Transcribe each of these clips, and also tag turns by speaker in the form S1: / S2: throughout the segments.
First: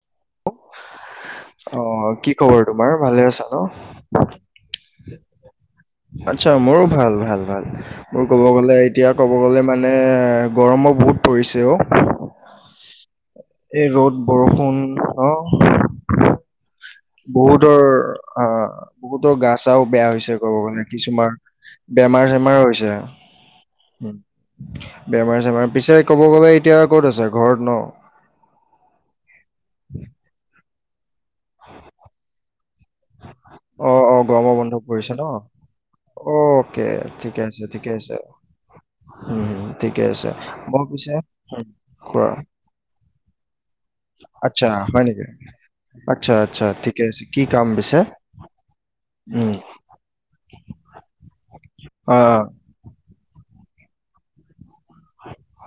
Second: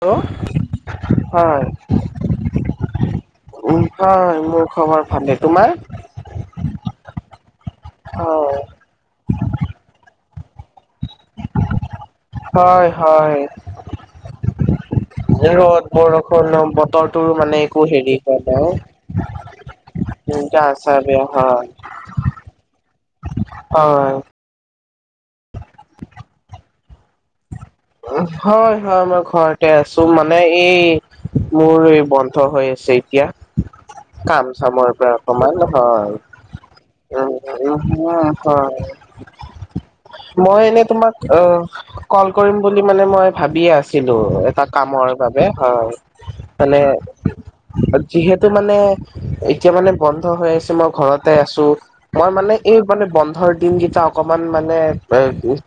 S1: Hello, হয়,
S2: অ কি খবৰ তোমাৰ ভালে আছা
S1: উম
S2: ন
S1: হয় মোৰ খবৰ ভালে। তোমাৰ?
S2: আচ্ছা মোৰো ভাল ভাল ভাল মোৰ ক'ব
S1: হয়।
S2: গ'লে। এতিয়া ক'ব গ'লে মানে গৰমো বহুত পৰিছে অঁ
S1: হয় হয়।
S2: এই ৰ'দ বৰষুণ অঁ
S1: বৰষুনৰ বত
S2: বহুতৰৰ বহুতৰ গা চাও বেয়া হৈছে
S1: উম,
S2: ক'ব
S1: গা
S2: গলে
S1: চা বেয়া
S2: কিছুমান,
S1: হয়,
S2: বেমাৰ চেমাৰ হৈছে।
S1: হয়।
S2: উম, বেমাৰ - চেমাৰ পিছে ক'ব গ'লে এতিয়া ক'ত আছে ঘৰত ন।
S1: অ হয় হয় মই ঘৰতে আছো, মানে এই মোৰ এই বন্ধ হৈ আছে এতিয়া।
S2: অ অ
S1: কাম
S2: গৰমৰ
S1: -
S2: বন্ধ
S1: চামৰ পৰা
S2: পৰিছে ন
S1: অকমান হয়,
S2: অকে ঠিকে আছে
S1: উম
S2: ঠিকে
S1: উম।
S2: আছে উম হুম ঠিকে আছে,
S1: মই এনে
S2: বৰ পিছে?
S1: তোমাক অ'
S2: কোৱা
S1: কল কৰিম বুলি মানে মই ভাবিয়ে আছিলো, এটা
S2: আচ্ছা হয়
S1: কামৰ
S2: নেকি
S1: বাবে হয়।
S2: আচ্ছা, আচ্ছা,
S1: মানে
S2: ঠিকে আছে কি কাম? পিছে?
S1: যিহেতু মানে
S2: উম,
S1: এতিয়া মানে বন্ধ হৈ আছে মই ঘৰত ততে আছোঁ
S2: আ
S1: মই মানে এই মানে বন্ধৰ দিনকেইটা অকমান মানে এ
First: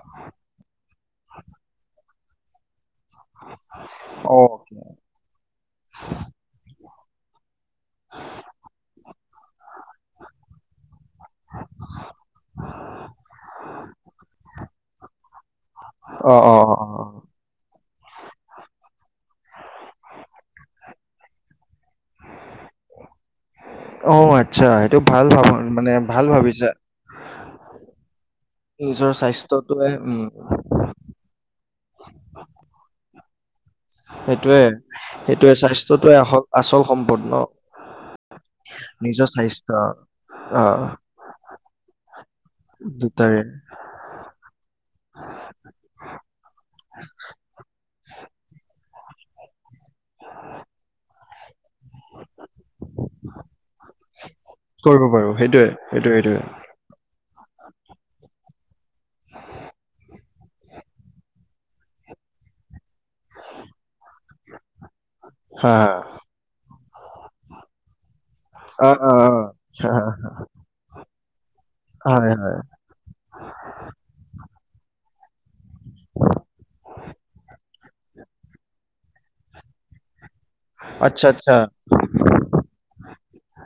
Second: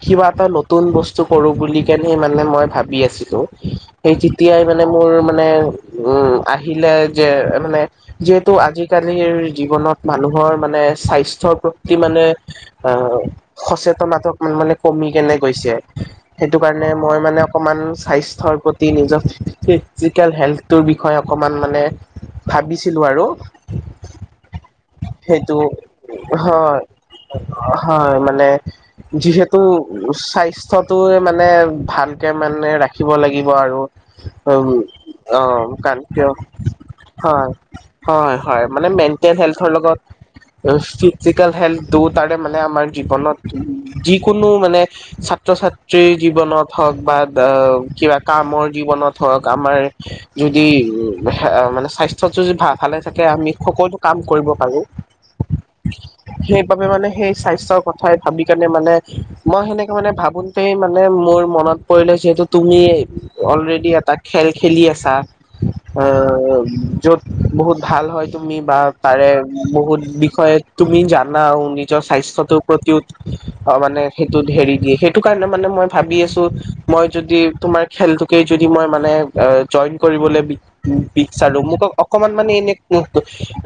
S1: কিবা এটা নতুন বস্তু কৰো বুলি কেণে মানে মই ভাবি আছিলো সেই
S2: অ,
S1: তেতিয়া মানে মোৰ মানে উম আহিলে যে মানে যিহেতু আজিকা লিৰ জীৱনত মানুহৰ মানে স্বাস্থ্যৰ প্ৰতি মানে অঁ সচেতনাতক মানে কমি কেনে গৈছে।
S2: অ, অ, অ,
S1: সেইটো কাৰণে
S2: অ,
S1: মই মানে অকমান স্বাস্থ্যৰ প্ৰতি নিজক ফিজিকেল হেল্থটোৰ বিষয়ে অকমান মানে ভাবিছিলোঁ আৰু
S2: অ আচ্ছা সেইটো ভাল ভা,
S1: সেইটো
S2: মানে ভাল ভাবিছা।
S1: হয় হয়, মানে
S2: নিজৰ
S1: যিহেতু
S2: স্বাস্থ্যটোৱে উম,
S1: স্বাস থটোই মানে ভালকে মানে ৰাখিব লাগিব আৰু উ
S2: সেইটোৱে,
S1: অ
S2: সেইটোৱে
S1: কাত
S2: স্বাস্থ্যটোৱে
S1: কিয়
S2: আস আচল সম্পদ ন?
S1: হয়। হয় হয়, মানে
S2: নিজৰ
S1: মেণ্টেল হেল্থৰ
S2: স্বাস্থ্য
S1: লগত
S2: অ,
S1: ফিজিকেল হেল্থটো তাৰে মানে আমাৰ জীৱনত
S2: দুটাৰে
S1: যিকোনো মানে চা ত্ৰ ছাত্ৰীৰ জীৱনত হওক বা কিবা কামৰ জীৱনত হওক আমাৰ যদি উ মানে স্বাস্থ্যত যদি ভা ভালে থাকে আমি সকলো কাম কৰিব
S2: কৰিব পাৰো, সেইটোয়ে সেইটোয়ে সেইটোয়ে।
S1: কমে মানে সেই স্বাস্থ্যৰ কথাই ভাবি কাৰনে মানে মই সেনেকে মানে ভাব গোটেই মানে মোৰ মনত পৰিলে যিহেতু তুমিয়েই অলৰেডি এটা খেল খেলি আছা।
S2: হা, হা,
S1: আহ য'ত বহুত ভাল হয় তুমি বা
S2: অ, অ, অ,
S1: তাৰে
S2: হা,
S1: বহুত
S2: হা,
S1: বিষয়ে তুমি জানাও নিজৰ
S2: হয়, হয়।
S1: স্বাস্থ্যটোৰ প্ৰতিও অ মানে সেইটো হেৰি দিয়ে সেই টো কাৰণে মানে মই ভাবি আছো মই যদি তোমাৰ খেলটোকে যদি মই মানে আ জইন কৰিবলৈ বি
S2: আচ্ছা, আচ্ছা।
S1: পিকচাৰো মোক অক অকমান মানে এনে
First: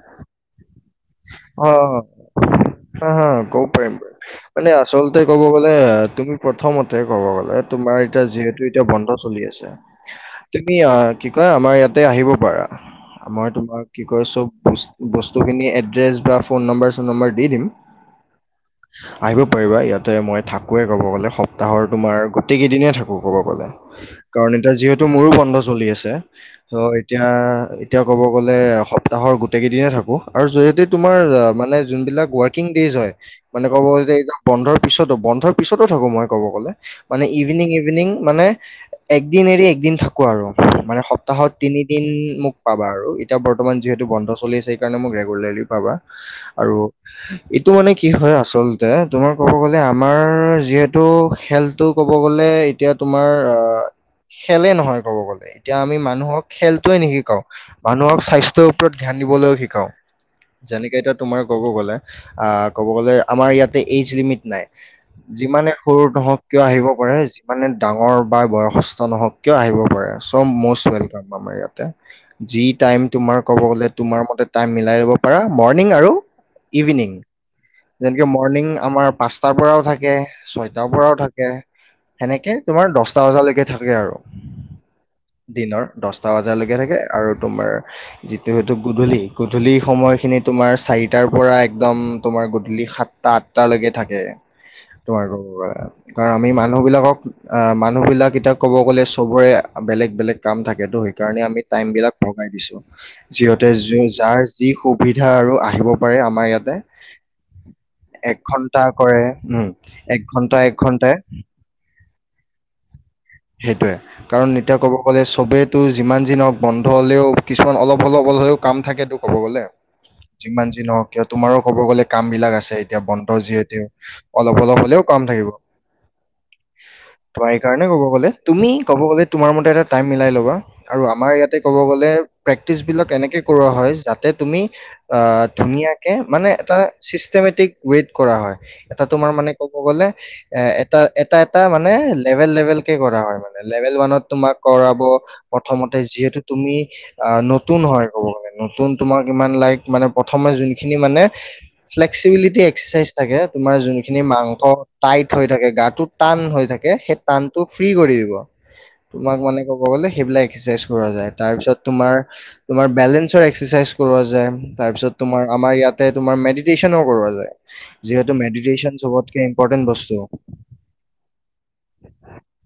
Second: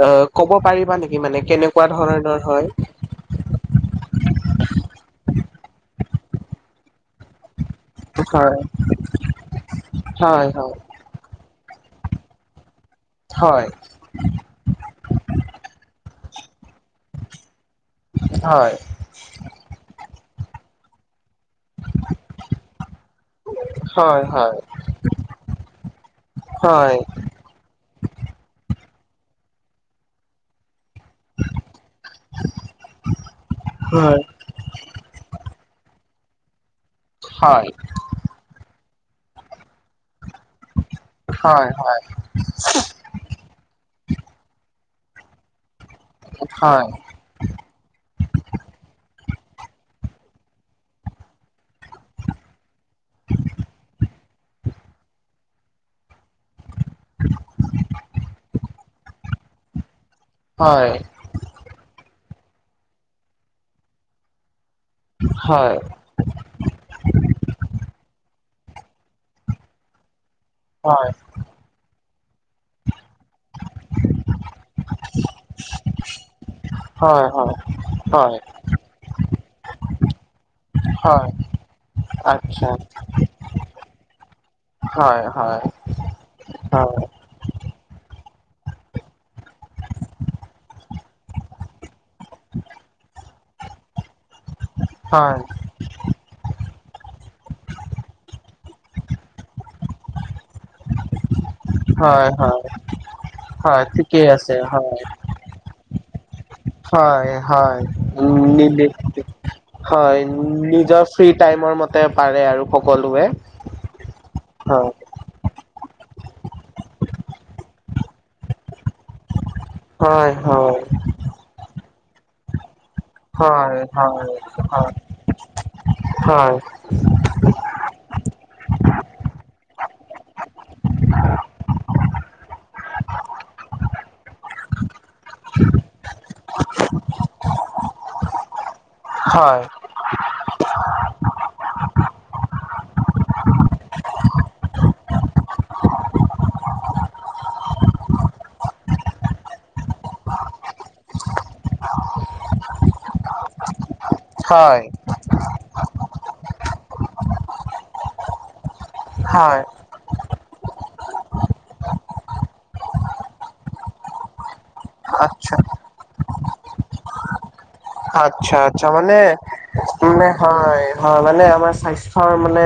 S1: অ ক'ব পাৰিবা নে কি মানে
S2: অ,
S1: কেনেকুৱা ধৰণৰ হয়?
S2: হা হা ক'ব পাৰিবা, মানে আচলতে ক'ব গ'লে তুমি প্ৰথমতে ক'ব গ'লে তোমাৰ এতিয়া
S1: হয়
S2: যিহেতু এতিয়া বন্ধ চলি আছে।
S1: হয়
S2: তুমি আহ কি কয়, আমাৰ ইয়াতে আহিব পাৰা। আমাৰ
S1: হয়
S2: তোমাক কি কয় চব বছ বস্তুখিনি এড্ৰেছ বা ফোন নম্বৰ চোন নম্বৰ দি দিম।
S1: হয়
S2: আহিব পাৰিবা। ইয়াতে মই থাকোৱে ক'ব গলে স তাহৰ তোমাৰ গোটেই কেইদিনেই থাকো ক'ব গ'লে।
S1: হয়
S2: কাৰণ এতিয়া যিহেতু মোৰো বন্ধ চলি আছে ত
S1: হয়
S2: এতিয়া এ এতিয়া ক'ব গ'লে সপ্তাহৰ গোটেই কেইদিনে থাকো আৰু যদি যদি তোমাৰ মানে যোনবিলাক ৱৰ্কিং ডেজ হয় মানে ক'ব গ'লে
S1: হয়
S2: এইটো বন্ধৰ পিছতো বন্ধৰ পিছতো থাকো মই ক'ব গ'লে মানে
S1: হয়
S2: ইভিনিং- ইভিনিং মানে একদিন এৰি একদিন থাকো আৰু মানে সপ্তাহত
S1: হয়
S2: তিনিদিন মোক পাবা আৰু। এয়া বৰ্তমান যিহেতু বন্ধ চলি আছে সেইকাৰণে মোক ৰেগুলাৰলি পাবা
S1: হয়
S2: আৰু
S1: হয় হয়
S2: এইটো মানে কি হয় আচলতে তোমাৰ ক'ব গ'লে আমাৰ যিহেতু খেলটো ক'ব গ'লে এতিয়া তোমাৰ অ খেলে নহয় ক'ব গ'লে এতিয়া আমি মানুহক খেলটোৱে নিশিকাওক, মানুহক স্বাস্থ্যৰ ওপৰত ধ্যান দিবলৈও শিকাওক।
S1: হয়
S2: জেনেকা এতিয়া তোমাৰ ক'ব গ'লে আ ক'ব গ'লে আমাৰ ইয়াতে এইজ লিমিট নাই।
S1: হয়
S2: যিমানে
S1: হয়
S2: সৰু নহক কিয় আহিব পাৰে, যিমানে ডাঙৰ বা বয়সস্থ নহওক কিয় আহিব পাৰে। একদম মষ্ট
S1: হয়
S2: ৱেলকাম আমাৰ ইয়াতে, যি টাইম তোমাৰ ক'ব গ'লে তোমাৰ মতে টাইম মিলাই লব পাৰা মৰ্ণিং আৰু ইভিনিং
S1: হয় হয়
S2: যেনেকে
S1: হয়
S2: মৰ্ণিং আমাৰ পাঁচটাৰ পৰাও থাকে। ছয়টাৰ পৰাও
S1: হয়
S2: থাকে সেনেকে
S1: আচ্ছা
S2: তোমাৰ দছটা বজালেকে থাকে আৰু।
S1: হয় হয়।
S2: দিনৰ দচটা বজালৈকে
S1: হয়
S2: থাকে আৰু তোমাৰ যিটো সেইটো গধূলি - গধূলি সময়ত খিনি তোমাৰ চাৰিটাৰ পৰা একদম তোমাৰ গধূলি সাতটা - আঠটা লৈকে থাকে। ক আৰু
S1: হয়
S2: তোমাৰ কাৰণ আমি মানুহবিলাকক আহ মানুহবিলাক এতিয়া ক'ব গ'লে সবৰে বেলেগ - বেলেগ কাম থাকে ত সেইকাৰণে আমি টাইমবিলাক
S1: হয়
S2: ভগাই
S1: হয়
S2: দিছো, যিহঁতে
S1: হয়
S2: যুৰ
S1: ঠিকেই
S2: যাৰ
S1: আছে
S2: সুখ
S1: হয়
S2: আ আৰু আহিব পাৰে আমাৰ ইয়াত।
S1: হয় হয়, উম
S2: ঘন্টা
S1: নিবি নিবি
S2: কৰে উম
S1: হয়,
S2: এক ঘন্টা এক
S1: নিজৰ
S2: ঘন্টাই
S1: ফ্ৰী টাইমৰ মত তে পাৰে আৰু সকলোৱে।
S2: সেইটোয়ে কাৰণ এতিয়া
S1: হয়
S2: ক'ব ক'লে চবেতো যিমান দিনক বন্ধ হ'লেও কিছুমান অলপ হলপ অল হলেও কাম থাকেটো ক'ব গ'লে।
S1: হয়
S2: যিমান যি
S1: হয়
S2: নহওক কিয় তোমাৰো ক'ব গ'লে কামবিলাক আছে। এতিয়া বন্তৰ
S1: হয়
S2: যিহেতু
S1: হয়
S2: অলপ - অলপ হলেও কাম থাকিব।
S1: হয়
S2: ত সেই কাৰণে ক'ব গ'লে, তুমি ক'ব গ'লে তোমাৰ মতে এটা টাইম মিলাই ল'বা। আৰু আমাৰ ইয়াতে ক'ব গলে প্ৰেক্টিচবিলাক এনেকে কৰোৱা হয় যাতে তুমি অ ধুনীয়াকে মানে এটা চিষ্টেমেটিক ৱেইট কৰা হয়। এটা তোমাৰ মানে
S1: হয়
S2: ক'ব গ'লে এ এটা এটা এটা মানে লেভেল - লেভেল কে কৰা হয় মানে লেভেল ওৱানত তোমাক কৰাব প্ৰথমতে যিহেতু তুমি অ নতুন হয় ক'ব গলে, নতুন তোমাক ইমান লাইক মানে প্ৰথমে যোনখিনি মানে ফ্লেক্সিবিলিটি এষ্কেচাইজ থাকে তোমাৰ যোন খিনি মাংস
S1: হয়
S2: টাইট হৈ থাকে, গাটো টান হৈ থাকে সেই টান চব ফ্ৰি কৰি দিব তোমাক মানে
S1: হয়
S2: কব গলে সেইবিলাক এক্সাইজ কৰা যায় তাৰ পিছত তোমাৰ, তোমাৰ বেলেঞ্চৰ এক্সাৰচাইজ কৰা যায়। তাৰপিছত তোমাৰ
S1: আচ্ছা
S2: আমাৰ ইয়াতে তোমাৰ মেডিটেশ্যনো কৰোৱা যায়। যিহেতু
S1: আচ্ছা আচ্ছা
S2: মেডিটেশ্যন
S1: মানে
S2: চবতকে ইম্পৰ্টেণ্ট বস্তু
S1: মানে হয়। হয় মানে আমাৰ স্বাস্থ্যৰ মানে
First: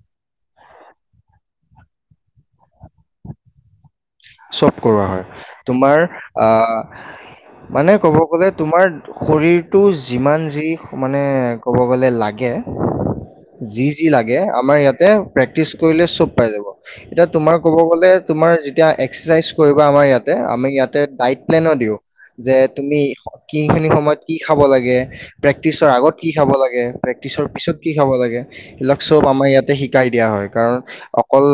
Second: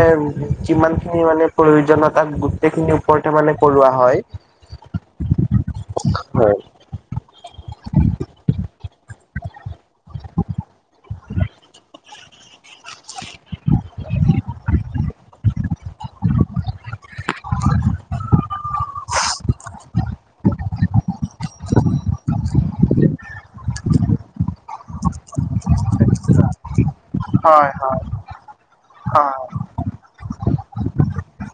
S1: যিমানখিনি মানে প্ৰয়োজনীয়তাত গো গোটেইখিনি ওপৰতে মানে কৰোৱা হয়।
S2: চব কৰোৱা হয়, তোমাৰ
S1: হয়।
S2: আহ মানে ক'ব গলে তোমাৰ শৰীৰটো যিমান যি মানে ক'ব গ'লে লাগে যি যি লাগে আমাৰ ইয়াতে প্ৰেক্টিচ কৰিলে চব পাই যাব। এতিয়া তোমাৰ ক'ব গ'লে তোমাৰ যেতিয়া এক চচাইজ কৰিব আমাৰ ইয়াতে, আমি ইয়াতে ডাইট প্লেনো দিওঁ। যে তুমি কি খিনি সময়ত কি খাব লাগে? প্ৰেক্টিচৰ আগত কি খাব লাগে? প্ৰেক্টিচৰ
S1: হয়
S2: পিছত কি
S1: হয়
S2: খাব লাগে এইবিলাক চব
S1: হয়
S2: আমাৰ ইয়াতে শিকাই দিয়া হয় কাৰণ অকল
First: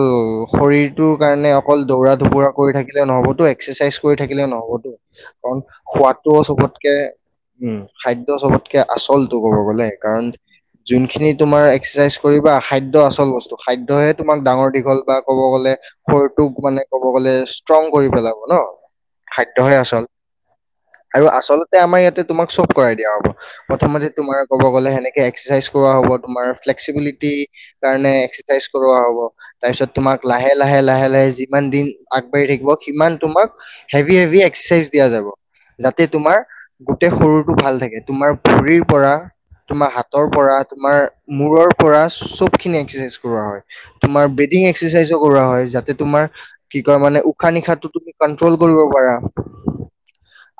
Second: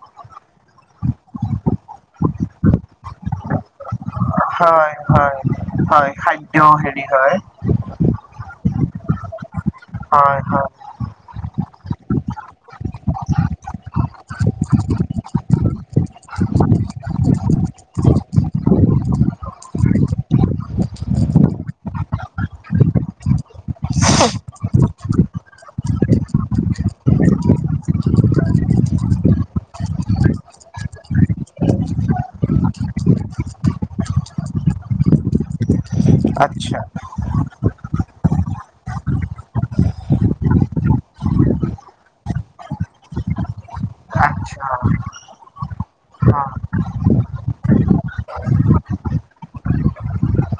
S2: শৰীৰটোৰ কাৰণে অকল দৌৰা ধুবৰা কৰি থাকিলে নহবতো, এক্সাৰচাইজ কৰি থাকিলে নহবতো
S1: হয় হয়
S2: কাৰণ
S1: হয়
S2: সোৱাদটো
S1: খাদ্য
S2: চবতকে
S1: হেৰি হয়
S2: উম খাদ্য চবতকে আচলটো ক'ব গ'লে কাৰণ
S1: হয় হয়
S2: যোনখিনিত তোমাৰ এক্সাৰচাইজ কৰি বা খাদ্য আচল বস্তু, খাদ্যহে তোমাক ডাঙৰ দীঘল বা ক'ব গ'লে শৰীৰটোক মানে ক'ব গ'লে ষ্ট্ৰং কৰি পেলাব ন, খাদ্যহে আচল। আৰু আচলতে আমাৰ ইয়াতে তোমাক চব কৰাই দিয়া হ'ব। প্ৰথমতে তোমাৰ ক'ব গ'লে সেনেকে এক্সাইজ কৰোৱা হব, তোমাৰ ফ্লেক্সিবিলিটি কাৰণে এক্সাৰচাইজ কৰোৱা হ'ব, তাৰপিছত তোমাক লাহে লাহে লাহে লাহে যিমান দিন আগবাঢ়ি থাকিব, সিমান তোমাক হেভি হেভি এক্সাৰচাইজ দিয়া যাব। যাতে তোমাৰ,
S1: আচ্ছা
S2: গোটেই শৰীৰটো ভাল থাকে তোমাৰ ভৰিৰ পৰা তোমাৰ হাতৰ পৰা তোমাৰ মূৰৰ পৰা চব খিনি এক্সাৰচাইজ কৰোৱা হয়। তোমাৰ
S1: আচ্ছা
S2: ব্ৰিডিং
S1: হয়
S2: এক্সাৰচাইজো কৰা হয়, যাতে তোমাৰ কি কয় মানে উশাহ নিশাহটো তুমি কন্ট্ৰল কৰিব পাৰা।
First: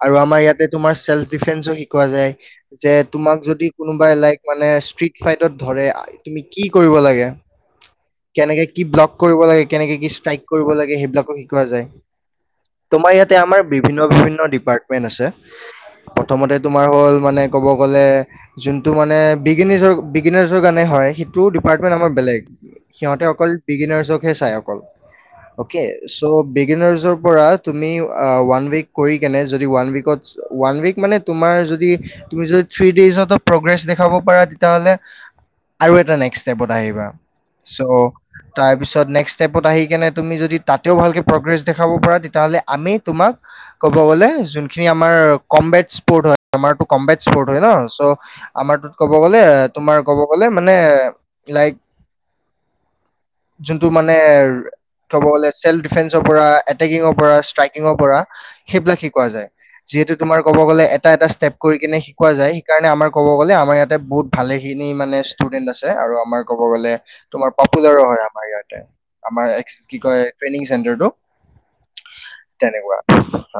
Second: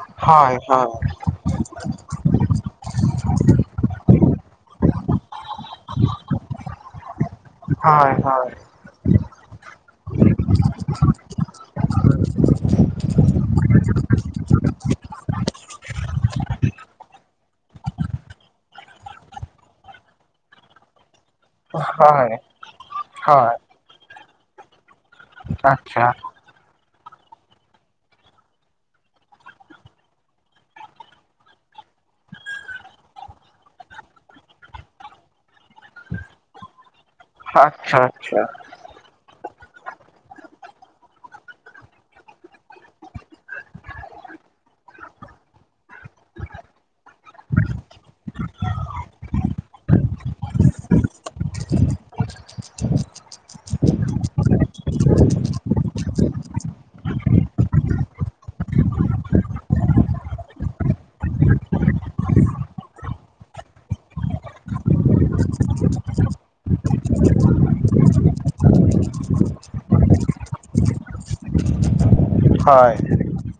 S2: আৰু আমাৰ
S1: হয়
S2: ইয়াতে তোমাৰ চেল্ফ ডিফেন্সো শিকোৱা যায়। যে তোমাক যদি কোনোবাই লাইক মানে ষ্ট্ৰিট ফাইদত ধৰে। তুমি কি কৰিব লাগে,
S1: হয় হয়
S2: কেনেকে কি ব্লক কৰিব লাগে কেনেকে কি ষ্ট্ৰাইক কৰিব লাগে। সেইবিলাকো শিকোৱা যায়, তোমাৰ ইয়াতে আমাৰ বিভিন্ন বিভিন্ন ডিপাৰ্টমেন্ট আছে। প্ৰথমতে তোমাৰ হ'ল মানে ক'ব গ'লে যোনটো মানে বিগনিজৰ-বিগিনাৰছৰ কাৰণে হয়। টো ডিপাৰ্টমেণ্ট আমাৰ
S1: হয়
S2: বেলেগ, সিহঁতে অকল
S1: হয়
S2: বিগিনাৰচকহে চাই অকল। অ'কে
S1: আচ্ছা
S2: চ' বিগিনাৰ্ছৰ পৰা তুমি ওৱান উইক কৰি কেনে যদি ওৱান উইকত ওৱান উইক মানে তোমাৰ যদি তুমি যদি থ্ৰী ডেইজতো প্ৰগ্ৰেছ দেখাব পাৰা তেতিয়াহ'লে আৰু এটা নেক্স ষ্টেপত আহিবা,
S1: আচ্ছা আচ্ছা
S2: চ' তাৰপিছত নেক্স ষ্টেপত আহি কিনে তুমি যদি তাতেও ভালকৈ প্ৰগ্ৰেছ দেখাব পাৰা তেতিয়াহ'লে আমি তোমাক ক'ব গ'লে যোনখিনি আমাৰ, কম্বেট স্পৰ্ট হয় আমাৰ কম্বেট স্পৰ্ট হয় ন' চ' আমাৰটোত ক'ব গ'লে তোমাৰ কব গ'লে মানে, লাইক যোনটো মানে ক'ব গলে চেল্ফ ডিফেন্সৰ পৰা এটেকিঙৰ পৰা ষ্ট্ৰাইকিঙৰ পৰা সেইবিলাক শিকোৱা যায়। যিহেতু তোমাৰ ক'ব গ'লে এটা এটা ষ্টেপ কৰি কিনে শিকোৱা যায় সেইকাৰণে আমাৰ ক'ব গ'লে আমাৰ ইয়াতে বহুত ভালে খিনি মানে ষ্টুডেন্ট আছে আৰু আমাৰ ক'ব গ'লে, তোমাৰ পপুলাৰো হয় আমাৰ ইয়াতে। আমাৰ এক্স কি কয় ট্ৰেইনিং চেণ্টাৰটো,
S1: হয়
S2: তেনেকুৱা,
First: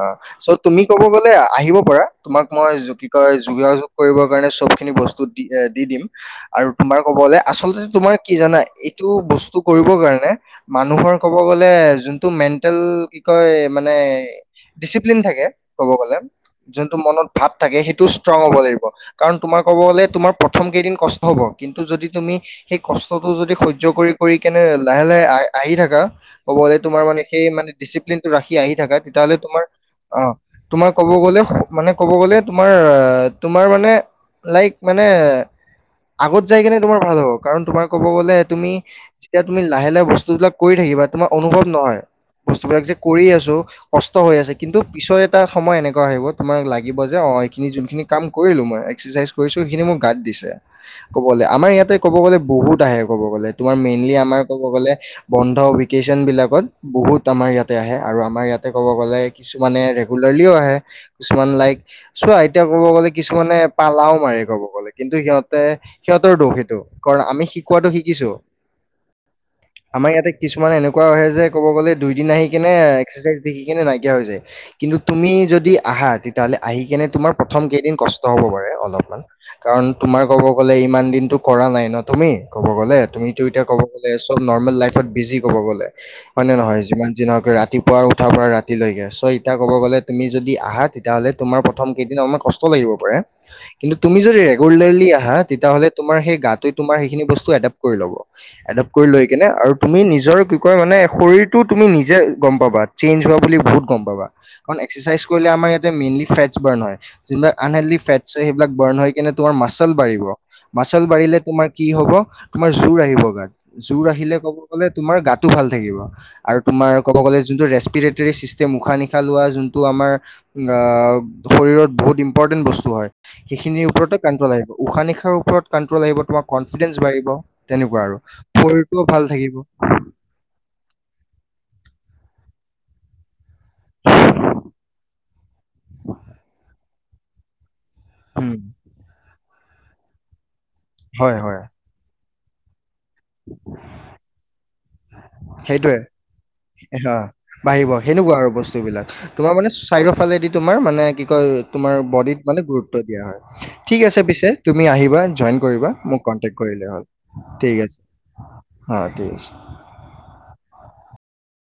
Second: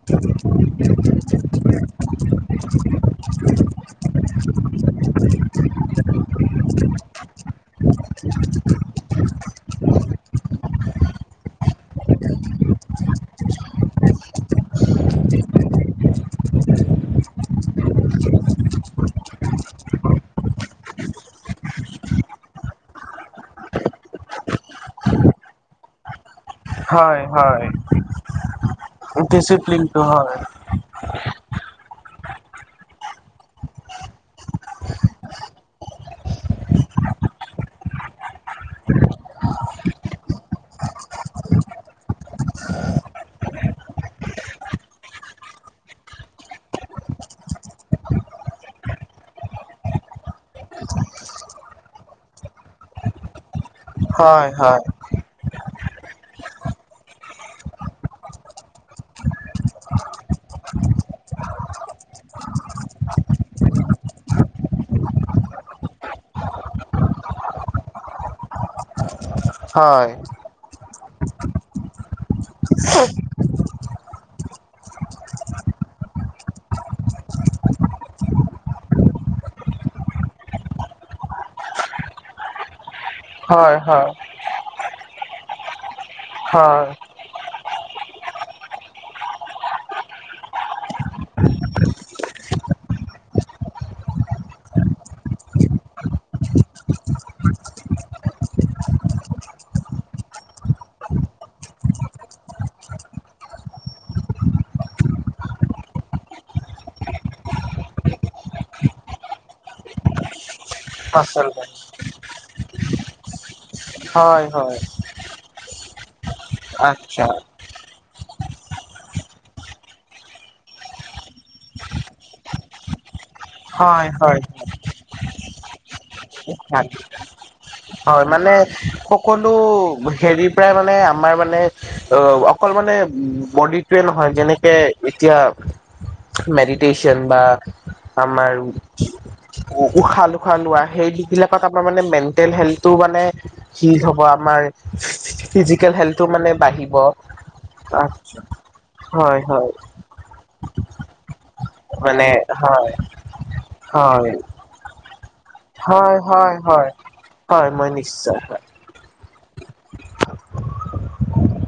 S2: অ, চ তুমি ক'ব গ'লে আহিব পাৰা, তোমাক মই কি কয় যোগাযোগ কৰিবৰ কাৰণে চব খিনি বস্তু দি দি দিম। আৰু তোমাৰ ক'বলে আচলতে তোমাৰ কি জানা এইটো বস্তু কৰিবৰ কাৰণে, মানুহৰ ক'ব গ'লে যোনটো মেণ্টেল, কি কয় মানে ডিচিপ্লিন থাকে ক'ব গ'লে, যোনটো মনত ভাব থাকে সেইটো ষ্ট্ৰং হব লাগিব। কাৰণ তোমাৰ ক'ব গ'লে তোমাৰ প্ৰথম কেইদিন কষ্ট হব, কিন্তু যদি তুমি সেই কষ্টটো যদি সহ্য কৰি কৰি কেনে লাহে লাহে আহ আহি থাকা। ক'বলে তোমাৰ
S1: হয়
S2: মানে সেই
S1: হয়
S2: মানে ডিচিপ্লিনটো ৰাখি আহি থাকা তেতিয়াহ'লে তোমাৰ
S1: ডিচিপ্লিনটো
S2: অ,
S1: হয়
S2: তোমাৰ ক'ব গ'লে, মানে ক'ব গ'লে তোমাৰ, তোমাৰ মানে লাইক মানে, আগত যাই কিনে তোমাৰ ভাল হ'ব কাৰণ তোমাৰ ক'ব গ'লে তুমি যেতিয়া তুমি লাহে লাহে বস্তুবিলাক কৰি থাকিবা তোমাৰ অনুভৱ নহয়, বস্তুবিলাক যে কৰি আছোঁ। কষ্ট হৈ আছে কিন্তু পিছৰ এটা সময় এনেকুৱা আহিব তোমাক লাগিব যে অ, এইখিনি যোনখিনি কাম কৰিলোঁ মই এক্সাৰচাইজ কৰিছোঁ সেইখিনি মোক গাত দিছে। ক'বলে আমাৰ ইয়াতে ক'ব গ'লে বহুত আহে ক'ব গ'লে তোমাৰ মেইনলি আমাৰ
S1: হয়
S2: ক'ব
S1: হয়
S2: গ'লে বন্ধ উইক টিউচন বিলাকত, বহুত আমাৰ ইয়াতে আহে আৰু আমাৰ ইয়াতে ক'ব গ'লে কিছুমানে ৰেগুলাৰলিও আহে, কিছুমান লাইক চোৱা এতিয়া ক'ব গ'লে কিছুমানে পালাও মাৰে ক'ব গ'লে কিন্তু সিহঁতে সিহঁতৰ দোষ সেইটো, কাৰণ আমি শিকোৱাটো শিকিছোঁ, আমাৰ
S1: হয়
S2: ইয়াতে কিছু কিছুমান এনেকুৱা হয় যে ক'ব গ'লে দুই দিন আহি কেনে এক্সাৰচাইজ দেখি কেনে নাইকিয়া হৈ যায়। কিন্তু তুমি যদি আহা তেতিয়াহ'লে আহি কেনে তোমাৰ প্ৰথম কেইদিন কষ্ট হ'ব পাৰে অলপমান। কাৰণ তোমাৰ ক'ব গ'লে ইমান দিনটো কৰা নাই ন' তুমি ক'ব গ'লে তুমি এইটো এতিয়া
S1: হয়
S2: ক'ব গ'লে
S1: হয়
S2: চব নৰ্মেল লাইফত বিজি কব গ'লে, মানে নহয়
S1: হয়
S2: যিমান [unintelligible] ৰাতিপুৱা আৰু উঠাৰ পৰা ৰাতিলৈকে চ' এতিয়া ক'ব গ'লে তুমি যদি আহা তেতিয়াহ'লে তোমাৰ প্ৰথম কেইদিন অকমান ক ষ্ট লাগিব পাৰে। কিন্তু তুমি যদি ৰেগোলাৰ লি আহা তেতিয়াহলে তোমাৰ সেই গাটোৱে তোমাৰ সেইখিনি বস্তু এদপ্ত কৰি লব এডপ্ট কৰি লৈ কিনে আৰু তুমি নিজ নিজৰ কি কয় মানে শৰীৰটো তুমি নিজে গম পাবা চেঞ্জ হোৱা বুলি বহুত গম পাবা কাৰণ এক্সাৰচাইজ কৰিলে আমাৰ ইয়াতে মেইনলি ফেটচ বাৰ্ণ হয় যোনবিলাক আনহেলডী ফেটচ হয় সেইবিলাক বাৰ্ন হয় কিনে তোমাৰ মাছালচ বাঢ়িব মাচল বাঢ়িলে
S1: আচলতে
S2: তোমাৰ কি হব তোমাৰ জোৰ আহিব গাত জোৰ আহিলে
S1: হয়
S2: ক'ব
S1: হয়
S2: গ'লে তোমাৰ গাতো ভাল থাকিব আৰু তুমাৰ ক'ব
S1: আচ্ছা
S2: গলে যোনটো ৰেছপিৰেটৰি চিষ্ টেম উশাহ নিশাহ লোৱা যোনটো আমাৰ আ শৰীৰত বহুত ইম্পৰ্টেন্ট বস্তু হয় সেইখিনিৰ
S1: হয়
S2: ওপৰতে
S1: হয়
S2: কণ্ট্ৰল আহিব উশাহ নিশাৰ ওপৰত কানণ্ট্ৰল আহিব তোমাৰ কনফিডেঞ্চ বাঢ়িব তেনেকুৱা আৰু
S1: হয় মানে
S2: শৰীৰটো ভাল
S1: সকলো
S2: থাকিব
S1: হেৰি প্ৰায় মানে আমাৰ মানে অ অকল মানে উম বডিটোৱে নহয় যেনেকে এতিয়া মেডিটেশ্যন বা
S2: উম,
S1: আমাৰ উ উশাহ লুখাহ লোৱা সেই দিশ
S2: হয় হয়
S1: বিলাকত মানে মেণ্টেল হেল্থটো মানে কি হ'ব আমাৰ ফিজিকেল
S2: সেইটোৱে
S1: হেল্থটো মানে বাঢ়িব
S2: হা বাঢ়িব
S1: আচ্ছা হয় হয়
S2: চাৰিওফালেদি তোমাৰ মানে কি কয় তোমাৰ বডিত মানে গুৰুত্ব দিয়া হয় ঠিক আছে
S1: হয়
S2: পিছে তুমি আহিবা জইন কৰিবা
S1: হয়
S2: মোক
S1: হয়
S2: কন্টেক
S1: হয়
S2: কৰিলে হ'ল
S1: হয় মই নিশ্চয় হয়
S2: হয় ঠিক আছে